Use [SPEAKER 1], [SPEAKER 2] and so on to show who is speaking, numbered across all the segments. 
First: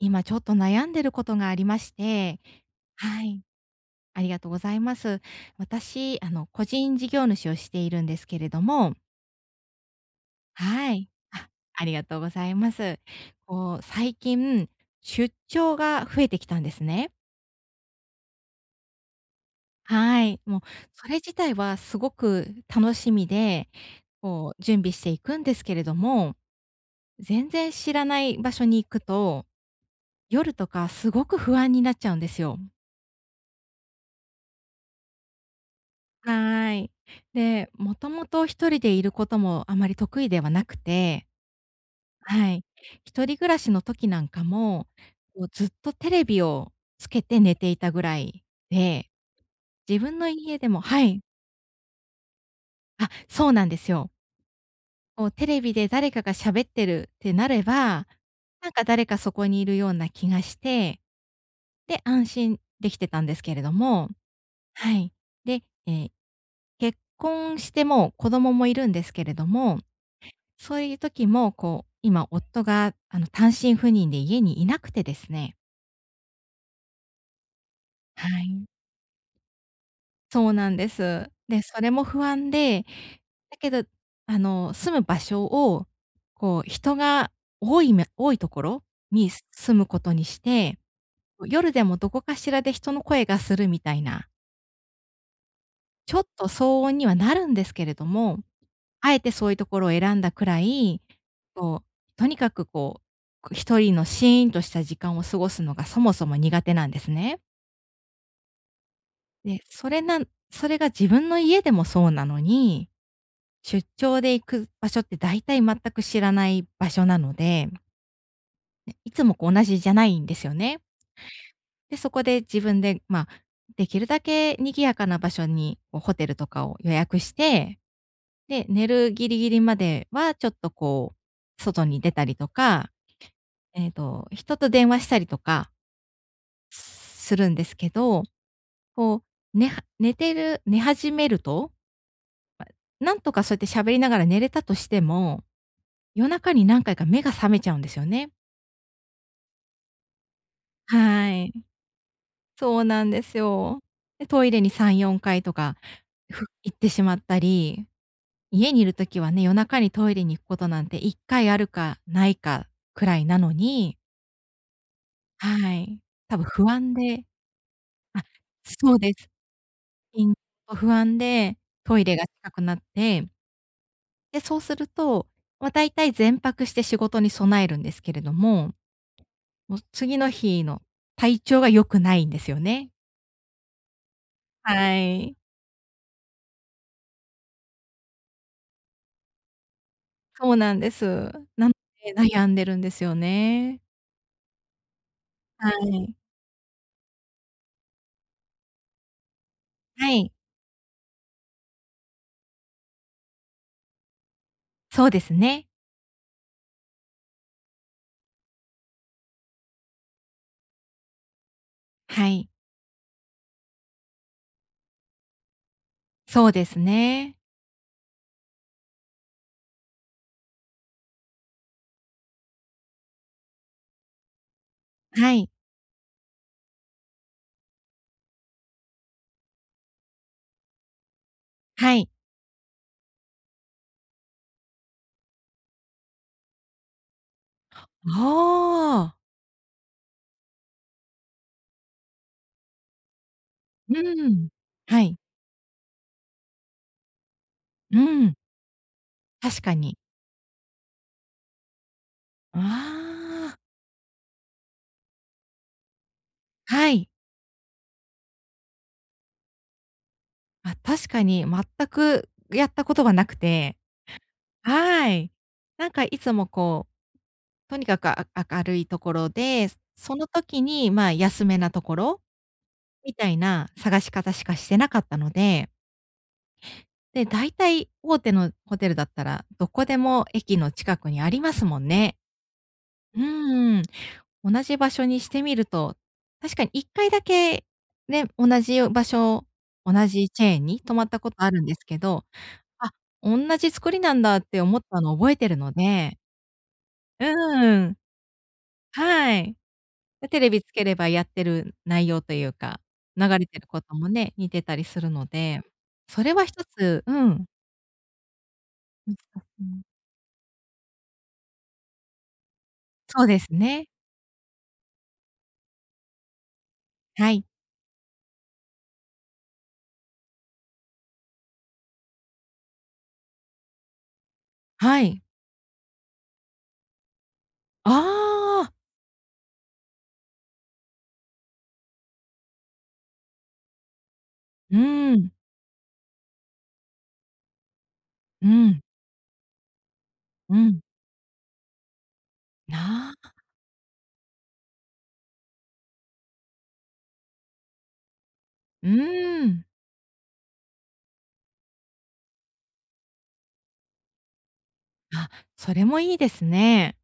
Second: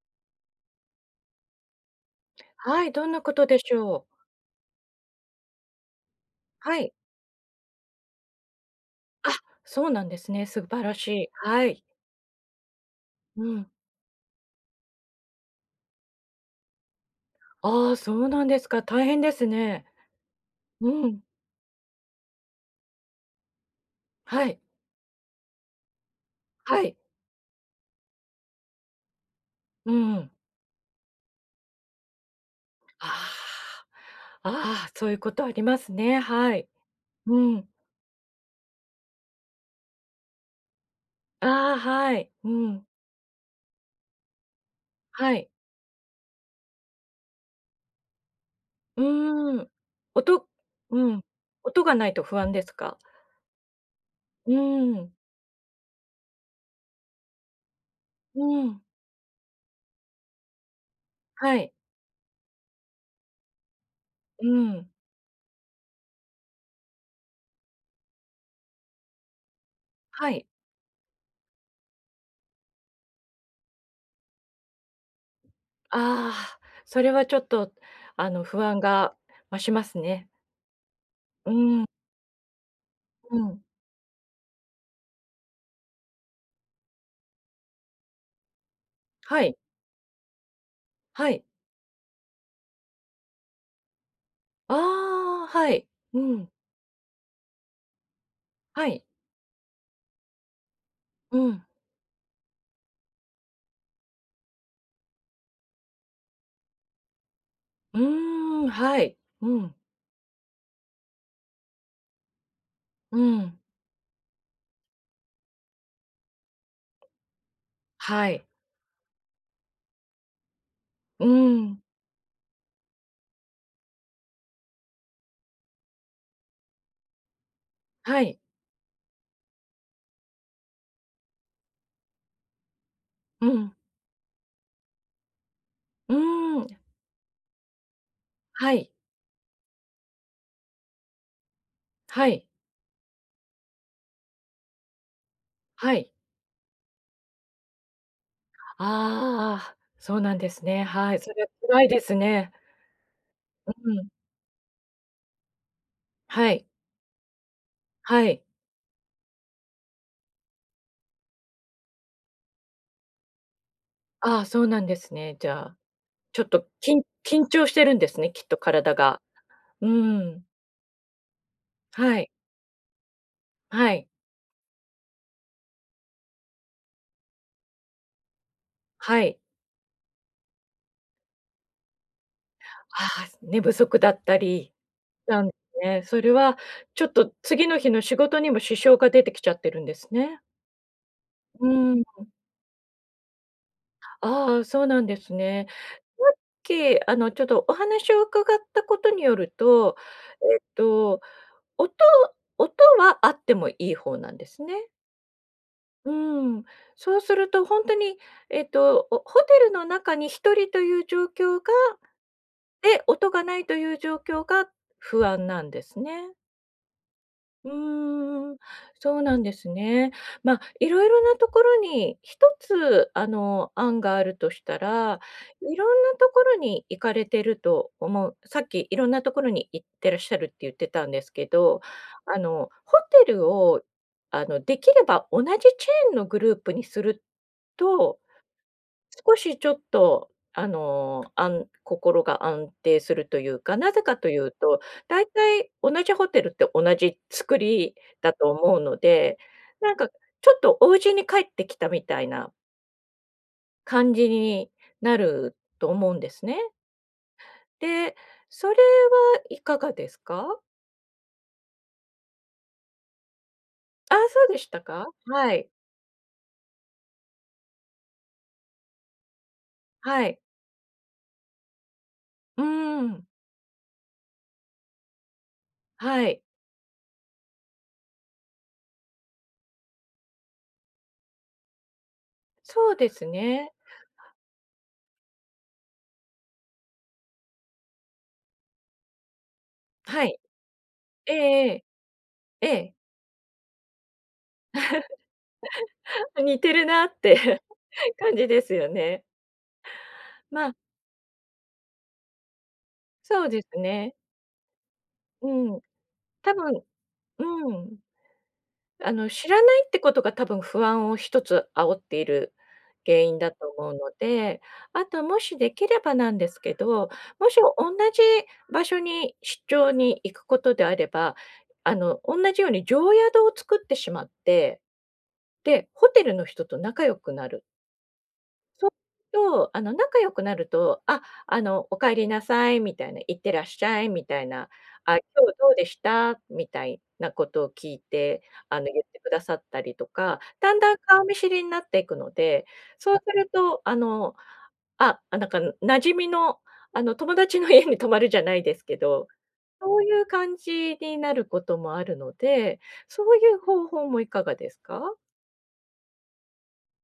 [SPEAKER 1] 今ちょっと悩んでることがありまして。
[SPEAKER 2] はい、どんな
[SPEAKER 1] は
[SPEAKER 2] こ
[SPEAKER 1] い、
[SPEAKER 2] とでしょう？
[SPEAKER 1] ありがとうございます。私、個
[SPEAKER 2] はい。
[SPEAKER 1] 人事業主をしているんですけれども、
[SPEAKER 2] あ、そうなんですね。素晴
[SPEAKER 1] は
[SPEAKER 2] らし
[SPEAKER 1] い。
[SPEAKER 2] い。
[SPEAKER 1] あ、
[SPEAKER 2] はい。
[SPEAKER 1] ありがとうございます。
[SPEAKER 2] うん。
[SPEAKER 1] 最近、出張が増えてきたんですね。
[SPEAKER 2] ああ、そうなんですか。大変ですね。
[SPEAKER 1] はい。もう、
[SPEAKER 2] う
[SPEAKER 1] それ
[SPEAKER 2] ん。
[SPEAKER 1] 自体はすごく楽しみで、
[SPEAKER 2] はい。
[SPEAKER 1] 準備していくんですけれども、
[SPEAKER 2] はい。
[SPEAKER 1] 全然知らない場所に行くと、
[SPEAKER 2] うん
[SPEAKER 1] 夜とかすごく不安になっちゃうんですよ。
[SPEAKER 2] ああ、ああ、そういうことありますね。はい。
[SPEAKER 1] はい。
[SPEAKER 2] うん。
[SPEAKER 1] で、もともと一人でいることもあまり得意ではなくて、
[SPEAKER 2] ああ、はい。う
[SPEAKER 1] はい。
[SPEAKER 2] ん。
[SPEAKER 1] 一人暮らしの時なんかも、
[SPEAKER 2] はい。
[SPEAKER 1] ずっとテレビをつけて寝ていたぐらい
[SPEAKER 2] う
[SPEAKER 1] で、
[SPEAKER 2] ーん。
[SPEAKER 1] 自分の
[SPEAKER 2] 音
[SPEAKER 1] 家でも。は
[SPEAKER 2] う
[SPEAKER 1] い。
[SPEAKER 2] ん。音がないと不安ですか？
[SPEAKER 1] あ、そうなんですよ。
[SPEAKER 2] うーん。
[SPEAKER 1] テレビで誰かが喋ってるってなれば、
[SPEAKER 2] う
[SPEAKER 1] なん
[SPEAKER 2] ん。
[SPEAKER 1] か誰かそこにいるような気がして、
[SPEAKER 2] はい。
[SPEAKER 1] で、安心できてたんですけれども、
[SPEAKER 2] うん。
[SPEAKER 1] はい。で、結婚してもう子供もいるんですけれども、
[SPEAKER 2] はい。
[SPEAKER 1] そういう時も、今夫が、単身赴任で家にいなくてですね。
[SPEAKER 2] ああ、それはちょっと、
[SPEAKER 1] はい。
[SPEAKER 2] 不安が増しますね。
[SPEAKER 1] そうなんです。
[SPEAKER 2] う
[SPEAKER 1] で、
[SPEAKER 2] ー
[SPEAKER 1] そ
[SPEAKER 2] ん、
[SPEAKER 1] れも不安で、
[SPEAKER 2] う
[SPEAKER 1] だ
[SPEAKER 2] ん。
[SPEAKER 1] けど、住む場所を、人が多いところに
[SPEAKER 2] はい、
[SPEAKER 1] 住むことにして、
[SPEAKER 2] はい。
[SPEAKER 1] 夜でもどこかしらで人の声がするみたいな、
[SPEAKER 2] ああ、はい。
[SPEAKER 1] ち
[SPEAKER 2] う
[SPEAKER 1] ょっと
[SPEAKER 2] ん、
[SPEAKER 1] 騒音にはなるんですけれども、
[SPEAKER 2] はい。
[SPEAKER 1] あえてそういうところを選んだくらい、
[SPEAKER 2] うん。
[SPEAKER 1] とにかく一人のシーンとした時間を過ごすのがそもそも苦手なんですね。
[SPEAKER 2] うーん、はい。う
[SPEAKER 1] で、
[SPEAKER 2] ん、
[SPEAKER 1] それが自分の家でもそうなのに、
[SPEAKER 2] うん、
[SPEAKER 1] 出張で行く場所って大体全く知らない場所なので、
[SPEAKER 2] はい。
[SPEAKER 1] ね、いつも同じじゃないんですよね。
[SPEAKER 2] うーん、
[SPEAKER 1] で、そこで自分で、まあ、できるだけ賑やかな場所に、ホテルとかを予約して、
[SPEAKER 2] はい。
[SPEAKER 1] で、寝るギリギリまではちょっと外に出たりとか
[SPEAKER 2] うん、
[SPEAKER 1] 人と電話したりとか
[SPEAKER 2] うーん、
[SPEAKER 1] するんですけど、
[SPEAKER 2] はい、
[SPEAKER 1] こ寝は寝てる寝始めると、
[SPEAKER 2] はい、
[SPEAKER 1] なんとかそうやって喋りながら寝れたとしても、
[SPEAKER 2] はい。
[SPEAKER 1] 夜中に何回か目が覚めちゃうんですよね。
[SPEAKER 2] ああ、そうなんですね。はい、
[SPEAKER 1] は
[SPEAKER 2] それは
[SPEAKER 1] い、
[SPEAKER 2] 辛いですね。
[SPEAKER 1] そうなんです
[SPEAKER 2] う
[SPEAKER 1] よ。
[SPEAKER 2] ん、
[SPEAKER 1] で、トイレに3、4回とか、
[SPEAKER 2] はい、
[SPEAKER 1] 行ってしまったり、
[SPEAKER 2] はい。
[SPEAKER 1] 家にいる時はね、夜中にトイレに行くことなんて1回あるかないかくらいなのに。
[SPEAKER 2] ああ、そうなんですね。じゃ
[SPEAKER 1] は
[SPEAKER 2] あ、
[SPEAKER 1] い、多
[SPEAKER 2] ちょ
[SPEAKER 1] 分
[SPEAKER 2] っと
[SPEAKER 1] 不安
[SPEAKER 2] きん
[SPEAKER 1] で。
[SPEAKER 2] 緊張してるんです
[SPEAKER 1] あ、
[SPEAKER 2] ね、きっと
[SPEAKER 1] そ
[SPEAKER 2] 体
[SPEAKER 1] うで
[SPEAKER 2] が。
[SPEAKER 1] す。
[SPEAKER 2] うー
[SPEAKER 1] 緊
[SPEAKER 2] ん、
[SPEAKER 1] と不安で、トイレ
[SPEAKER 2] は
[SPEAKER 1] が
[SPEAKER 2] い、
[SPEAKER 1] 近くなって、
[SPEAKER 2] はい、
[SPEAKER 1] で、そうすると、ま、大体全泊して仕事に備えるんですけれども、
[SPEAKER 2] はい。
[SPEAKER 1] もう次の日の体調が良くないんですよね。
[SPEAKER 2] ああ、寝不足だったり
[SPEAKER 1] はい。
[SPEAKER 2] なんですね。それはちょっと次の日の仕事にも支障が出てきちゃってるんですね。
[SPEAKER 1] そうなんです。
[SPEAKER 2] う
[SPEAKER 1] なの
[SPEAKER 2] ん。
[SPEAKER 1] で、悩んでるんですよね。
[SPEAKER 2] ああ、そうなんですね。
[SPEAKER 1] はい。
[SPEAKER 2] さっき、ちょっとお話を伺ったことによると、
[SPEAKER 1] はい。
[SPEAKER 2] えっと、音音はあってもいい方なんですね。
[SPEAKER 1] そうですね。
[SPEAKER 2] うん。そうすると本当に、おホテルの中に一人という状況が
[SPEAKER 1] はい。
[SPEAKER 2] で、音がないという状況が不安なんですね。
[SPEAKER 1] そうですね。
[SPEAKER 2] うーん、そうなんですね。ま、あいろいろなところに一つ、案があるとしたら、
[SPEAKER 1] はい。
[SPEAKER 2] いろんなところに行かれてると思うさっきいろんなところに行ってらっしゃるって言ってたんですけど、
[SPEAKER 1] はい。
[SPEAKER 2] ホテルを、できれば同じチェーンのグループにすると
[SPEAKER 1] ああ。
[SPEAKER 2] 少しちょっと、安心が安定するというか、なぜ
[SPEAKER 1] う
[SPEAKER 2] かとい
[SPEAKER 1] ん。
[SPEAKER 2] うと、
[SPEAKER 1] はい。
[SPEAKER 2] 大体同じホテルって同じ作り
[SPEAKER 1] う
[SPEAKER 2] だ
[SPEAKER 1] ん。
[SPEAKER 2] と思うので、
[SPEAKER 1] 確か
[SPEAKER 2] なん
[SPEAKER 1] に。
[SPEAKER 2] かちょっとお家に帰ってきたみたいな
[SPEAKER 1] ああ。
[SPEAKER 2] 感じになると思うんですね。
[SPEAKER 1] はい。
[SPEAKER 2] で、それはいかがですか？
[SPEAKER 1] あ、確かに全くやったことはなくて、
[SPEAKER 2] あ、そうでしたか？
[SPEAKER 1] はい。
[SPEAKER 2] はい、
[SPEAKER 1] なんかいつもとにかく明るいところで、そ
[SPEAKER 2] は
[SPEAKER 1] の
[SPEAKER 2] い。
[SPEAKER 1] 時に、まあ、安めなところ
[SPEAKER 2] うー
[SPEAKER 1] み
[SPEAKER 2] ん、
[SPEAKER 1] たいな探し方しかしてなかったので、
[SPEAKER 2] はい。
[SPEAKER 1] で、大体大手のホテルだったら、どこでも駅の近くにありますもんね。
[SPEAKER 2] そうで
[SPEAKER 1] う
[SPEAKER 2] すね。
[SPEAKER 1] ーん。同じ場所にしてみると、確かに1回だけね、同じ場所、同
[SPEAKER 2] は
[SPEAKER 1] じ
[SPEAKER 2] い。
[SPEAKER 1] チェーンに泊まったこ
[SPEAKER 2] え
[SPEAKER 1] とあるんです
[SPEAKER 2] え
[SPEAKER 1] けど、
[SPEAKER 2] ええ。え
[SPEAKER 1] あ、
[SPEAKER 2] え。
[SPEAKER 1] おんなじ作りなんだって思ったのを覚えてるので、
[SPEAKER 2] 似てるなっ
[SPEAKER 1] う
[SPEAKER 2] て
[SPEAKER 1] ーん、
[SPEAKER 2] 感じですよね。
[SPEAKER 1] はい。で、テレビ
[SPEAKER 2] ま
[SPEAKER 1] つ
[SPEAKER 2] あ、
[SPEAKER 1] ければやってる内容というか、流
[SPEAKER 2] そ
[SPEAKER 1] れ
[SPEAKER 2] う
[SPEAKER 1] て
[SPEAKER 2] で
[SPEAKER 1] る
[SPEAKER 2] す
[SPEAKER 1] ことも
[SPEAKER 2] ね。
[SPEAKER 1] ね、似てたりするの
[SPEAKER 2] う
[SPEAKER 1] で、
[SPEAKER 2] ん。
[SPEAKER 1] それは
[SPEAKER 2] 多
[SPEAKER 1] 一
[SPEAKER 2] 分、
[SPEAKER 1] つ。うん。
[SPEAKER 2] うん。
[SPEAKER 1] そ
[SPEAKER 2] 知ら
[SPEAKER 1] う、
[SPEAKER 2] ないってことが多分不安を一つ煽っている原因
[SPEAKER 1] です
[SPEAKER 2] だと
[SPEAKER 1] ね。
[SPEAKER 2] 思うので、あともしできればなんですけど、
[SPEAKER 1] はい。
[SPEAKER 2] もし同じ場所に出張に行くことであれば、同じように常宿を作ってしまって、
[SPEAKER 1] はい。
[SPEAKER 2] で、ホテルの人と仲良くなる。
[SPEAKER 1] ああ、
[SPEAKER 2] と、仲良くなると、あ、お帰りなさいみたいな、いってらっしゃいみたいな、
[SPEAKER 1] う
[SPEAKER 2] あ、今
[SPEAKER 1] ん、
[SPEAKER 2] 日どうでしたみたいなことを聞いて、
[SPEAKER 1] うん、
[SPEAKER 2] 言ってくださったりとか、
[SPEAKER 1] う
[SPEAKER 2] だん
[SPEAKER 1] ん。
[SPEAKER 2] だん顔見知りになっていくので、そうす
[SPEAKER 1] な
[SPEAKER 2] ると、あ、あ、なんか馴染みの、友達の家に泊まるじゃないです
[SPEAKER 1] う
[SPEAKER 2] けど、
[SPEAKER 1] ーん。
[SPEAKER 2] そういう感じになることもあるので、そういう方法もいかがですか？
[SPEAKER 1] あ、それもいいですね。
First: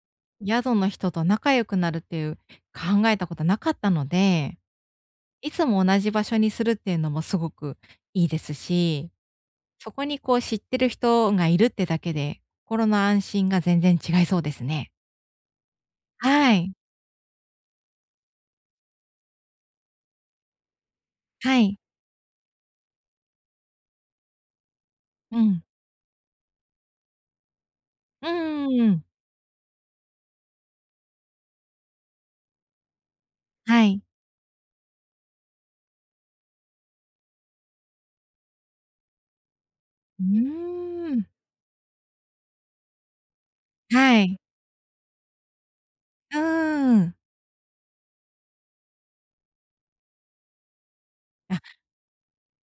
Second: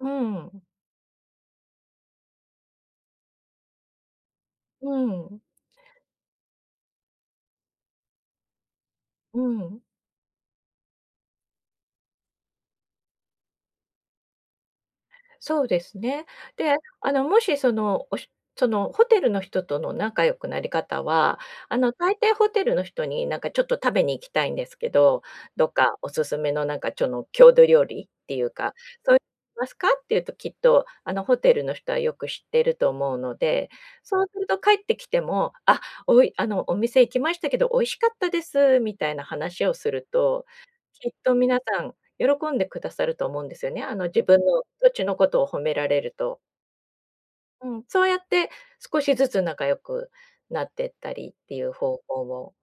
[SPEAKER 2] うん。
[SPEAKER 1] 宿の人と仲良くなるっていう、考えたことなかったので、
[SPEAKER 2] うん。
[SPEAKER 1] いつも同じ場所にするっていうのもすごくいいですし、
[SPEAKER 2] うん。
[SPEAKER 1] そこに知ってる人がいるってだけで、心の安心が全然違いそうですね。
[SPEAKER 2] そうですね。
[SPEAKER 1] はい。
[SPEAKER 2] で、もしその、おしそのホテルの人との仲良くなり方は、
[SPEAKER 1] はい。
[SPEAKER 2] 大抵ホテルの人になんかちょっと食べに行きたいんですけど、
[SPEAKER 1] うん。
[SPEAKER 2] どっかおすすめのなんかちょの郷土料理っ
[SPEAKER 1] う
[SPEAKER 2] ていう
[SPEAKER 1] んう
[SPEAKER 2] か、
[SPEAKER 1] んうんん。
[SPEAKER 2] そうますかっていうときっと、ホテルの人はよく知ってると思うので、
[SPEAKER 1] はい。
[SPEAKER 2] そうすると帰ってきても、あ、おいあの、お店行きましたけど美味しかったですみたいな話をする
[SPEAKER 1] う
[SPEAKER 2] と、きっ
[SPEAKER 1] ーん。
[SPEAKER 2] と皆さん喜んでくださると思うんですよね。
[SPEAKER 1] は
[SPEAKER 2] 自
[SPEAKER 1] い。
[SPEAKER 2] 分の土地のことを褒められる
[SPEAKER 1] う
[SPEAKER 2] と。
[SPEAKER 1] ーん。
[SPEAKER 2] うん、そうやって少しずつ仲良くなってったりってい
[SPEAKER 1] あ、
[SPEAKER 2] う方法も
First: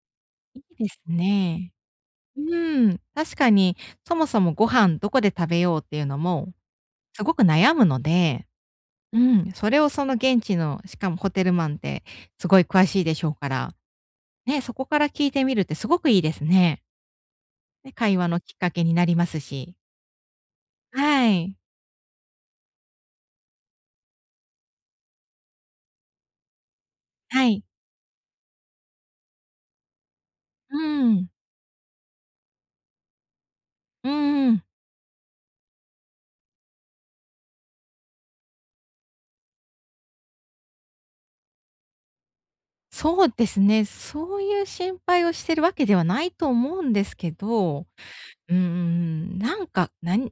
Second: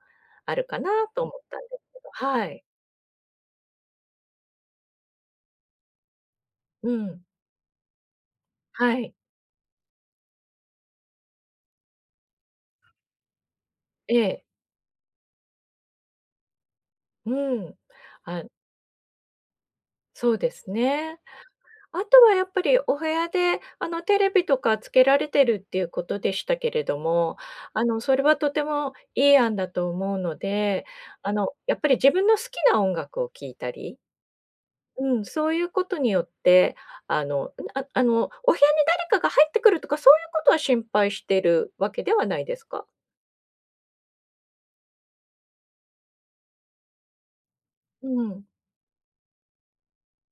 [SPEAKER 2] あ
[SPEAKER 1] い
[SPEAKER 2] るか
[SPEAKER 1] い
[SPEAKER 2] な
[SPEAKER 1] です
[SPEAKER 2] と思ったん
[SPEAKER 1] ね。
[SPEAKER 2] ですけど、
[SPEAKER 1] う
[SPEAKER 2] はい。
[SPEAKER 1] ーん。確かに、そもそもご飯どこで食べようっていうのも、
[SPEAKER 2] う
[SPEAKER 1] す
[SPEAKER 2] ん。
[SPEAKER 1] ごく悩むので、
[SPEAKER 2] はい。
[SPEAKER 1] うん、それをその現地の、しかもホテルマンってすごい詳しいでしょうから
[SPEAKER 2] ええ。
[SPEAKER 1] ね、そこから聞いてみるってすごくいいですね。
[SPEAKER 2] うん。
[SPEAKER 1] ね、会話の
[SPEAKER 2] あ、
[SPEAKER 1] きっかけになりますし。
[SPEAKER 2] そうですね。
[SPEAKER 1] はい。
[SPEAKER 2] あとはやっぱりお部屋で、テレビとかつけられてるっていうことでしたけれども、
[SPEAKER 1] はい。
[SPEAKER 2] それはとてもいい案だと思うの
[SPEAKER 1] う
[SPEAKER 2] で、
[SPEAKER 1] ん。
[SPEAKER 2] やっぱり自分の好きな音楽を聴いたり
[SPEAKER 1] うん。
[SPEAKER 2] うん、そういうことによって、あの、お部屋に誰かが入ってくるとか、そういうことは心配してるわけではないですか？
[SPEAKER 1] そうですね。そういう心配をしてるわけではないと思うんですけど、う
[SPEAKER 2] うん。
[SPEAKER 1] ーん、なんか、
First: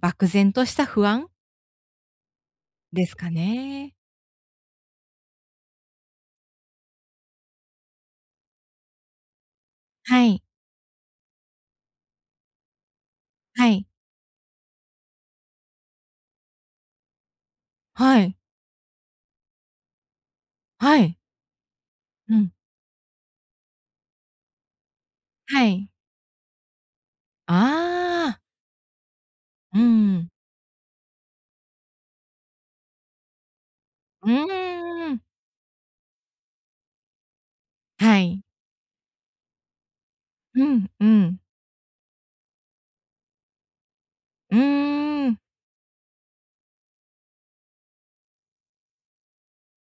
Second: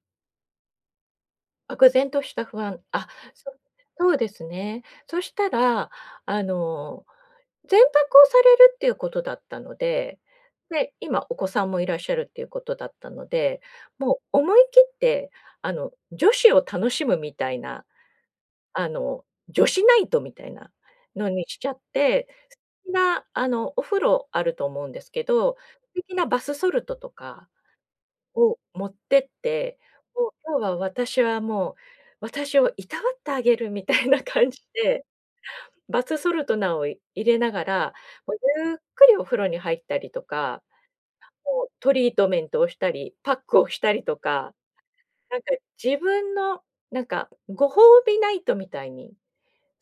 [SPEAKER 1] 漠然とした不安
[SPEAKER 2] 漠然とした不安。
[SPEAKER 1] で
[SPEAKER 2] あ、
[SPEAKER 1] すか
[SPEAKER 2] そ
[SPEAKER 1] ね。
[SPEAKER 2] そうですね。そしたら、あの、前泊をされるっていうことだったので、
[SPEAKER 1] はい。
[SPEAKER 2] で、今お子さんもいらっしゃるっていうことだったので、
[SPEAKER 1] はい。
[SPEAKER 2] もう思い切って、女子を楽しむみたいな
[SPEAKER 1] はい。
[SPEAKER 2] 女子ナイトみたいな
[SPEAKER 1] はい。
[SPEAKER 2] のにしちゃって、
[SPEAKER 1] うん。
[SPEAKER 2] 素敵なあの、お風呂あると思うんですけど、
[SPEAKER 1] はい。
[SPEAKER 2] 素敵なバスソルトとか
[SPEAKER 1] ああ、
[SPEAKER 2] を持ってって、
[SPEAKER 1] う
[SPEAKER 2] も
[SPEAKER 1] ん。
[SPEAKER 2] う今日は私はもう、私をいたわってあげるみたいな
[SPEAKER 1] う
[SPEAKER 2] 感じで、
[SPEAKER 1] ーん。
[SPEAKER 2] バスソルトなんを入れながら、
[SPEAKER 1] は
[SPEAKER 2] もう
[SPEAKER 1] い。
[SPEAKER 2] ゆっくりお風呂に入ったりとか、
[SPEAKER 1] うん、うん。
[SPEAKER 2] もうトリートメントをしたり、パックをしたりとか、
[SPEAKER 1] うー
[SPEAKER 2] な
[SPEAKER 1] ん、
[SPEAKER 2] んか自分の、なんかご褒美ナイトみたいに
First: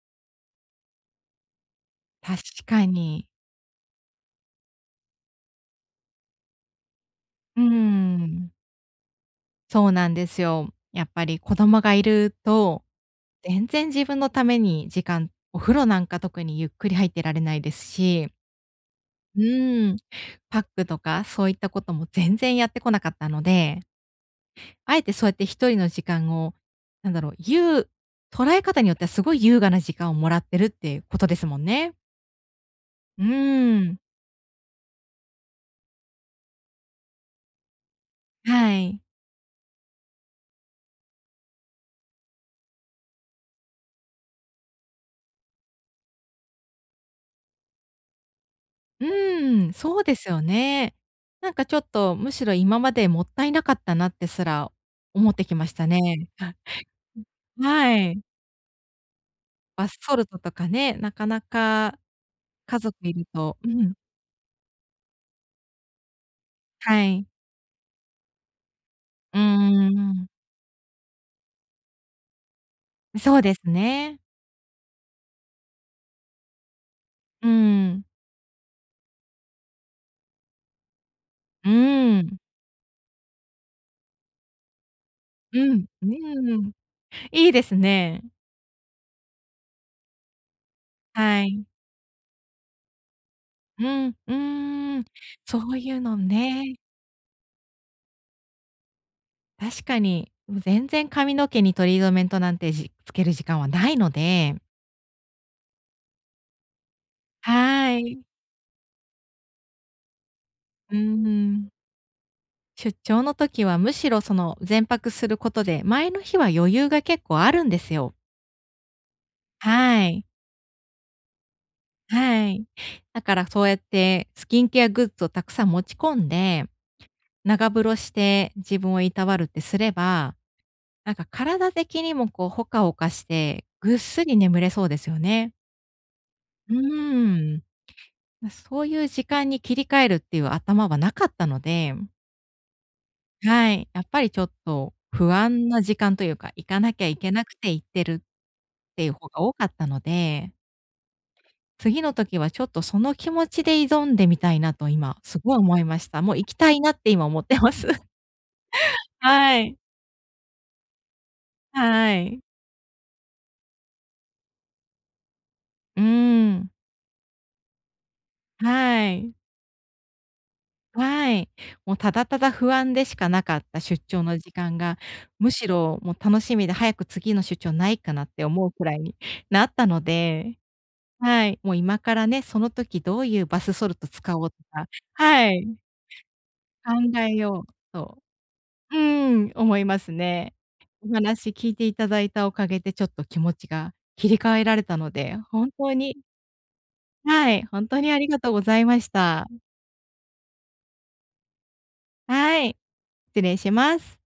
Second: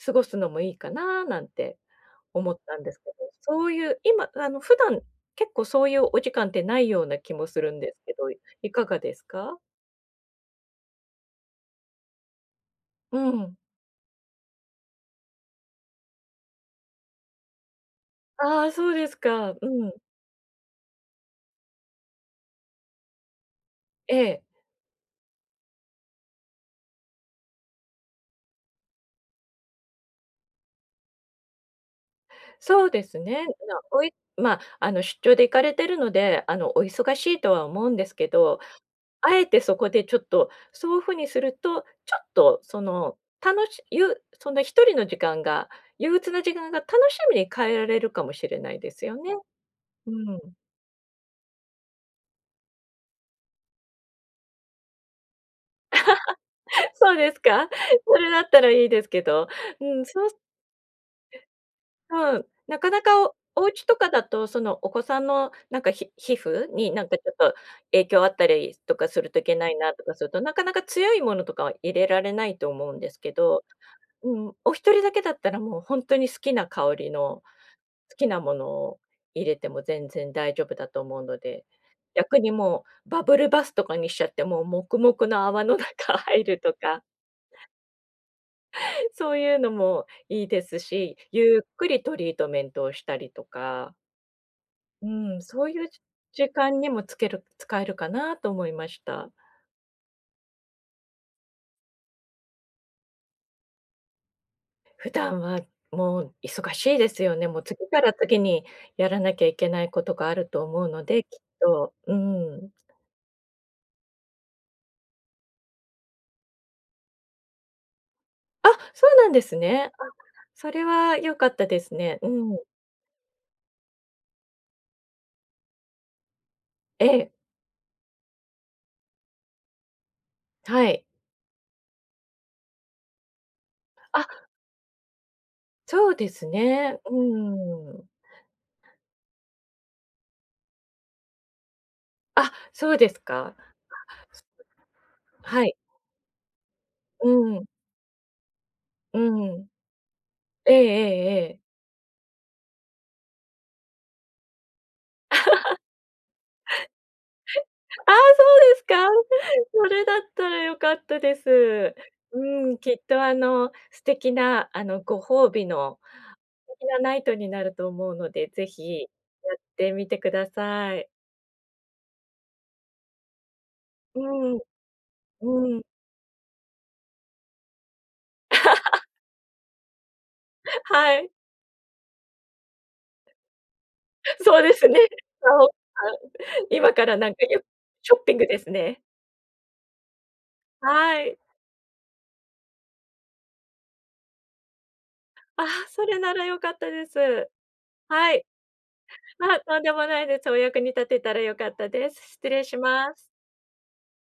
[SPEAKER 2] 過ごすのもいいかななんて
[SPEAKER 1] 確
[SPEAKER 2] 思ったん
[SPEAKER 1] か
[SPEAKER 2] ですけど、
[SPEAKER 1] に。
[SPEAKER 2] そういう、今、普段、結構そういうお時間ってないような気も
[SPEAKER 1] う
[SPEAKER 2] す
[SPEAKER 1] ー
[SPEAKER 2] るんですけど、
[SPEAKER 1] ん、
[SPEAKER 2] いかがですか？
[SPEAKER 1] そうなんですよ。やっぱり子供がいると、
[SPEAKER 2] うん。
[SPEAKER 1] 全然自分のためにお風呂なんか特にゆっくり入ってられないですし、
[SPEAKER 2] ああ、そうです
[SPEAKER 1] う
[SPEAKER 2] か。うん。
[SPEAKER 1] ーん、パックとかそういったことも全然やってこなかったので、
[SPEAKER 2] ええ。
[SPEAKER 1] あえてそうやって一人の時間を、なんだろう、捉え方によってはすごい優雅な時間をもらってるってことですもんね。
[SPEAKER 2] そうです
[SPEAKER 1] う
[SPEAKER 2] ね。な
[SPEAKER 1] ーん、
[SPEAKER 2] おいま、ああの、出張で行かれてるので、お忙しいとは思うんですけど、
[SPEAKER 1] はい。
[SPEAKER 2] あえてそこでちょっと、そういうふうにすると、ちょっと、その、楽ししゆその一人の時間が、憂鬱な時間が楽しみに変えられるかもしれないで
[SPEAKER 1] う
[SPEAKER 2] すよね。
[SPEAKER 1] ん、そう
[SPEAKER 2] う
[SPEAKER 1] です
[SPEAKER 2] ん。
[SPEAKER 1] よね。なんかちょっと、むしろ今までもったいなかったなってすら思ってきましたね。
[SPEAKER 2] そうですか？
[SPEAKER 1] は
[SPEAKER 2] そ
[SPEAKER 1] い。
[SPEAKER 2] れだったらいいですけど、
[SPEAKER 1] バ
[SPEAKER 2] う
[SPEAKER 1] ス
[SPEAKER 2] ん、
[SPEAKER 1] ソ
[SPEAKER 2] そ
[SPEAKER 1] ル
[SPEAKER 2] うす
[SPEAKER 1] トとかね、なかなか、
[SPEAKER 2] うん、
[SPEAKER 1] 家
[SPEAKER 2] なか
[SPEAKER 1] 族
[SPEAKER 2] な
[SPEAKER 1] い
[SPEAKER 2] か
[SPEAKER 1] る
[SPEAKER 2] お
[SPEAKER 1] と、
[SPEAKER 2] お
[SPEAKER 1] う
[SPEAKER 2] 家
[SPEAKER 1] ん、
[SPEAKER 2] とかだと、そのお子さんのなんか、ひ皮膚にな
[SPEAKER 1] は
[SPEAKER 2] んかち
[SPEAKER 1] い。
[SPEAKER 2] ょっと影響あったりとかする
[SPEAKER 1] う
[SPEAKER 2] と
[SPEAKER 1] ー
[SPEAKER 2] いけないなとかす
[SPEAKER 1] ん。
[SPEAKER 2] ると、なかなか強いものとかは入れられないと思うんですけ
[SPEAKER 1] そうです
[SPEAKER 2] ど、
[SPEAKER 1] ね。
[SPEAKER 2] うん、お一人だけだったらもうほんとに好きな香りの
[SPEAKER 1] うん。
[SPEAKER 2] 好きなものを入れても全然大丈夫だと思うので、
[SPEAKER 1] うーん。
[SPEAKER 2] 逆にもうバブルバスとかにしちゃって、もう黙々の
[SPEAKER 1] う
[SPEAKER 2] 泡の
[SPEAKER 1] ん、う
[SPEAKER 2] 中入
[SPEAKER 1] ー
[SPEAKER 2] る
[SPEAKER 1] ん。
[SPEAKER 2] とか
[SPEAKER 1] いいですね。
[SPEAKER 2] そういうのもいいですし、
[SPEAKER 1] は
[SPEAKER 2] ゆっ
[SPEAKER 1] い。
[SPEAKER 2] くりトリートメントをしたりと
[SPEAKER 1] う
[SPEAKER 2] か、
[SPEAKER 1] ん、うーん。
[SPEAKER 2] うん、
[SPEAKER 1] そ
[SPEAKER 2] そう
[SPEAKER 1] う
[SPEAKER 2] いう
[SPEAKER 1] い
[SPEAKER 2] じ
[SPEAKER 1] うの
[SPEAKER 2] 時
[SPEAKER 1] ね、
[SPEAKER 2] 間にもつける使えるかなと思いました。
[SPEAKER 1] 確かに。全然髪の毛にトリートメントなんてつける時間はないので。
[SPEAKER 2] 普段はもう忙しいですよね。もう次
[SPEAKER 1] は
[SPEAKER 2] から
[SPEAKER 1] い。
[SPEAKER 2] 次にやらなきゃいけないことがあると思う
[SPEAKER 1] う
[SPEAKER 2] ので、きっ
[SPEAKER 1] ん。
[SPEAKER 2] と。うん。
[SPEAKER 1] 出張の時はむしろその全泊することで、前の日は余裕が結構あるんですよ。
[SPEAKER 2] あ、そうなんですね。あ、
[SPEAKER 1] はい。
[SPEAKER 2] それは良かったですね。う
[SPEAKER 1] は
[SPEAKER 2] ん。
[SPEAKER 1] い。だからそうやってスキンケアグッズをたくさん持ち込んで、
[SPEAKER 2] ええ、
[SPEAKER 1] 長風呂して自分をいたわるってすれば、
[SPEAKER 2] はい。
[SPEAKER 1] なんか体的にもほかほかして、ぐっすり眠れそうですよね。
[SPEAKER 2] そうです
[SPEAKER 1] う
[SPEAKER 2] ね。う
[SPEAKER 1] ーん。
[SPEAKER 2] ん。
[SPEAKER 1] まそういう時間に切り替えるっていう頭はなかったので。
[SPEAKER 2] あ、そうですか。
[SPEAKER 1] はい、やっぱりちょっと不
[SPEAKER 2] は
[SPEAKER 1] 安
[SPEAKER 2] い。
[SPEAKER 1] な時間というか、行かなきゃい
[SPEAKER 2] う
[SPEAKER 1] けなく
[SPEAKER 2] ん、
[SPEAKER 1] て行ってるっていう
[SPEAKER 2] う
[SPEAKER 1] 方が多か
[SPEAKER 2] ん。
[SPEAKER 1] ったので、
[SPEAKER 2] ええええええ。
[SPEAKER 1] 次の時はちょっとその気持ちで挑んでみたいなと今すごい思いました。もう行きたいなって今思ってます。
[SPEAKER 2] ああ、そうですか。
[SPEAKER 1] は い、
[SPEAKER 2] それだったら良かったです。
[SPEAKER 1] はい。
[SPEAKER 2] うん、きっと素敵なあの、ご褒美の
[SPEAKER 1] うーん、
[SPEAKER 2] 素敵なナイトになると思うので、ぜ
[SPEAKER 1] は
[SPEAKER 2] ひや
[SPEAKER 1] い、
[SPEAKER 2] ってみてください。
[SPEAKER 1] はい。もうただただ不安でしかなかった出張の
[SPEAKER 2] う
[SPEAKER 1] 時
[SPEAKER 2] ん、
[SPEAKER 1] 間が、むし
[SPEAKER 2] うん。
[SPEAKER 1] ろもう楽しみで早く次の出張ないかなって思うくら いになったので。
[SPEAKER 2] はい、
[SPEAKER 1] はい、もう今からね、その時どういうバスソルト使おうと
[SPEAKER 2] そうで
[SPEAKER 1] か、
[SPEAKER 2] すね。
[SPEAKER 1] は
[SPEAKER 2] あお
[SPEAKER 1] い、
[SPEAKER 2] あ今から
[SPEAKER 1] 考
[SPEAKER 2] なん
[SPEAKER 1] え
[SPEAKER 2] かよ
[SPEAKER 1] よう
[SPEAKER 2] ショ
[SPEAKER 1] と、
[SPEAKER 2] ッピングです
[SPEAKER 1] う
[SPEAKER 2] ね。
[SPEAKER 1] ーん、思いますね。お
[SPEAKER 2] はい。
[SPEAKER 1] 話聞いていただいたおかげでちょっと気持ちが切り替えられたので、
[SPEAKER 2] ああ、
[SPEAKER 1] 本当
[SPEAKER 2] そ
[SPEAKER 1] に。
[SPEAKER 2] れなら良かったです。
[SPEAKER 1] はい、本当にあり
[SPEAKER 2] は
[SPEAKER 1] が
[SPEAKER 2] い。
[SPEAKER 1] とうございました。
[SPEAKER 2] あ、とんでもないです。お役に立てたら良かったです。失
[SPEAKER 1] は
[SPEAKER 2] 礼し
[SPEAKER 1] い、
[SPEAKER 2] ます。
[SPEAKER 1] 失礼します。